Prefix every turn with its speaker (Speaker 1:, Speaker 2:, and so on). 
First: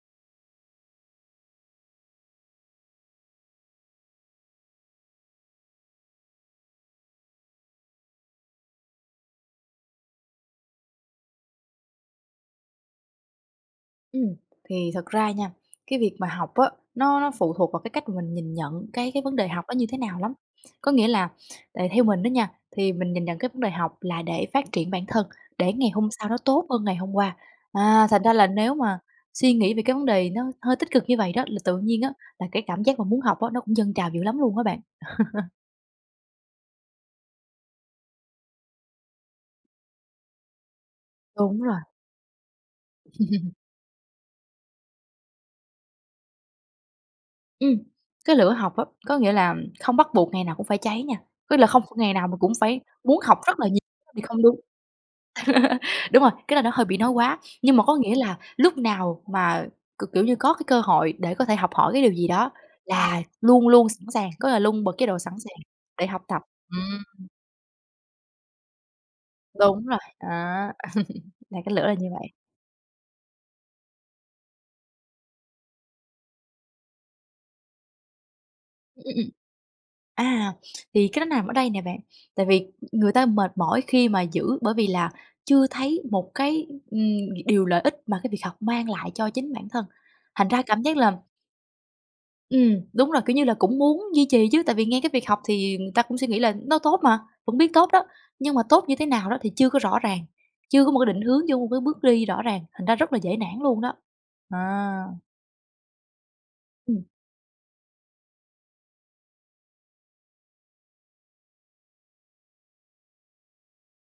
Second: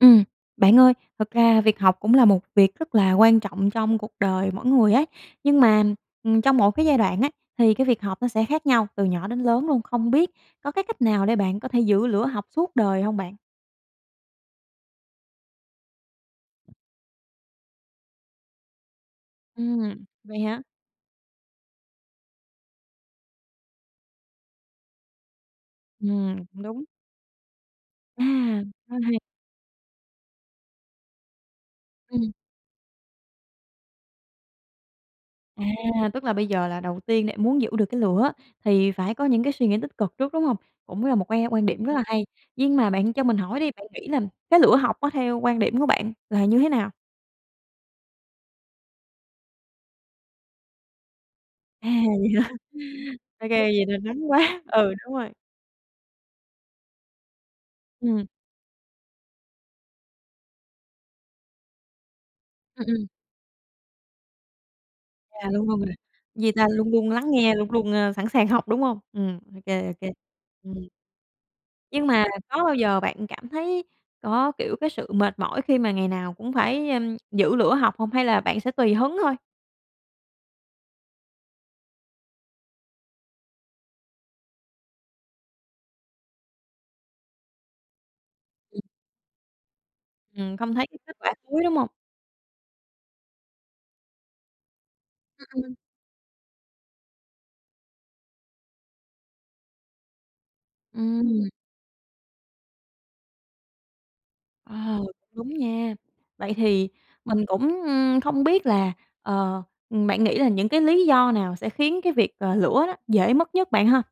Speaker 1: Ừm, bạn ơi, thực ra việc học cũng là một việc rất là quan trọng trong cuộc đời mỗi người ấy, nhưng mà, ừm, trong mỗi cái giai đoạn á thì cái việc học nó sẽ khác nhau, từ nhỏ đến lớn luôn. Không biết có cái cách nào để bạn có thể giữ lửa học suốt đời hông bạn?
Speaker 2: Ừm, thì thật ra nha, cái việc mà học á nó nó phụ thuộc vào cái cách mà mình nhìn nhận cái cái vấn đề học đó như thế
Speaker 1: Ừm,
Speaker 2: nào lắm.
Speaker 1: vậy hả?
Speaker 2: Có nghĩa là, tại theo mình đó nha, thì mình nhìn nhận cái vấn đề học là để phát triển bản thân, để ngày hôm sau nó
Speaker 1: Ừm,
Speaker 2: tốt
Speaker 1: đúng.
Speaker 2: hơn ngày hôm qua. À,
Speaker 1: À,
Speaker 2: thành ra là nếu
Speaker 1: quá
Speaker 2: mà
Speaker 1: hay!
Speaker 2: suy nghĩ về cái vấn đề nó hơi tích cực như vậy đó, là tự nhiên á
Speaker 1: Ừm.
Speaker 2: là cái cảm giác mà muốn học á nó cũng dâng trào dữ lắm luôn á bạn.
Speaker 1: À, tức là bây giờ là đầu tiên để muốn giữ được cái lửa thì phải có những cái suy nghĩ tích cực trước, đúng hông? Cũng là một cái
Speaker 2: Đúng
Speaker 1: quan
Speaker 2: rồi.
Speaker 1: điểm rất là hay. Nhưng mà bạn cho mình hỏi đi, bạn nghĩ là cái lửa học á, theo quan điểm của bạn là như thế nào?
Speaker 2: Ừm, cái lửa học á, có nghĩa là không bắt buộc ngày nào cũng phải cháy nha. Tức là không
Speaker 1: À,
Speaker 2: ph ngày nào
Speaker 1: vậy
Speaker 2: mình
Speaker 1: hả?
Speaker 2: cũng phải muốn học
Speaker 1: Ô
Speaker 2: rất
Speaker 1: kê,
Speaker 2: là nhì
Speaker 1: vậy [unintelligible]
Speaker 2: thì không đúng.
Speaker 1: quá ừ, đúng rồi.
Speaker 2: Đúng rồi, cái là nó hơi bị nói quá, nhưng mà có nghĩa
Speaker 1: Ừm.
Speaker 2: là lúc nào mà, k kiểu như, có cái cơ hội để có thể học hỏi cái điều gì đó
Speaker 1: Ừm, ừm.
Speaker 2: là luôn luôn sẵn sàng, có nghĩa là luôn bật chế độ sẵn
Speaker 1: À,
Speaker 2: sàng
Speaker 1: luôn luôn rồi.
Speaker 2: để học tập.
Speaker 1: Vì ta luôn luôn
Speaker 2: Ừm.
Speaker 1: lắng nghe, luôn luôn, ơ, sẵn sàng học, đúng hông? Ừm, ô kê,
Speaker 2: Đúng
Speaker 1: ô
Speaker 2: rồi,
Speaker 1: kê,
Speaker 2: á,
Speaker 1: ừ.
Speaker 2: là cái lửa là
Speaker 1: Nhưng
Speaker 2: như
Speaker 1: mà
Speaker 2: vậy.
Speaker 1: có bao giờ bạn cảm thấy có, kiểu, cái sự mệt mỏi khi mà ngày nào cũng phải, ừm, giữ lửa học hông, hay là bạn sẽ tùy
Speaker 2: Ưm,
Speaker 1: hứng
Speaker 2: ừm.
Speaker 1: thôi?
Speaker 2: À, thì cái đó nằm ở đây nè bạn, tại vì người ta mệt mỏi khi mà giữ bởi vì là chưa thấy một cái, ừm, điều lợi ích mà cái việc học
Speaker 1: Ừm.
Speaker 2: mang lại cho chính bản thân, thành
Speaker 1: Ừm,
Speaker 2: ra
Speaker 1: không
Speaker 2: cảm
Speaker 1: thấy
Speaker 2: giác
Speaker 1: cái
Speaker 2: là
Speaker 1: kết quả cuối, đúng hông?
Speaker 2: Ừm, đúng rồi. Kiểu như là, cũng muốn duy trì chứ, tại vì nghe cái việc học
Speaker 1: Ừm, ừm.
Speaker 2: thì người ta cũng suy nghĩ là nó tốt mà, vẫn biết tốt đó, nhưng mà tốt như thế nào đó thì chưa có rõ ràng, chưa có một cái định hướng,
Speaker 1: Ừm.
Speaker 2: chưa có một cái bước đi rõ ràng, thành ra rất là dễ nản luôn đó,
Speaker 1: À,
Speaker 2: à.
Speaker 1: đúng nha. Vậy thì
Speaker 2: Ừm.
Speaker 1: mình cũng, ừm, không biết là, ờ, ừm, bạn nghĩ là những cái lý do nào sẽ khiến cái việc, ờ, lửa đó dễ mất nhất bạn ha?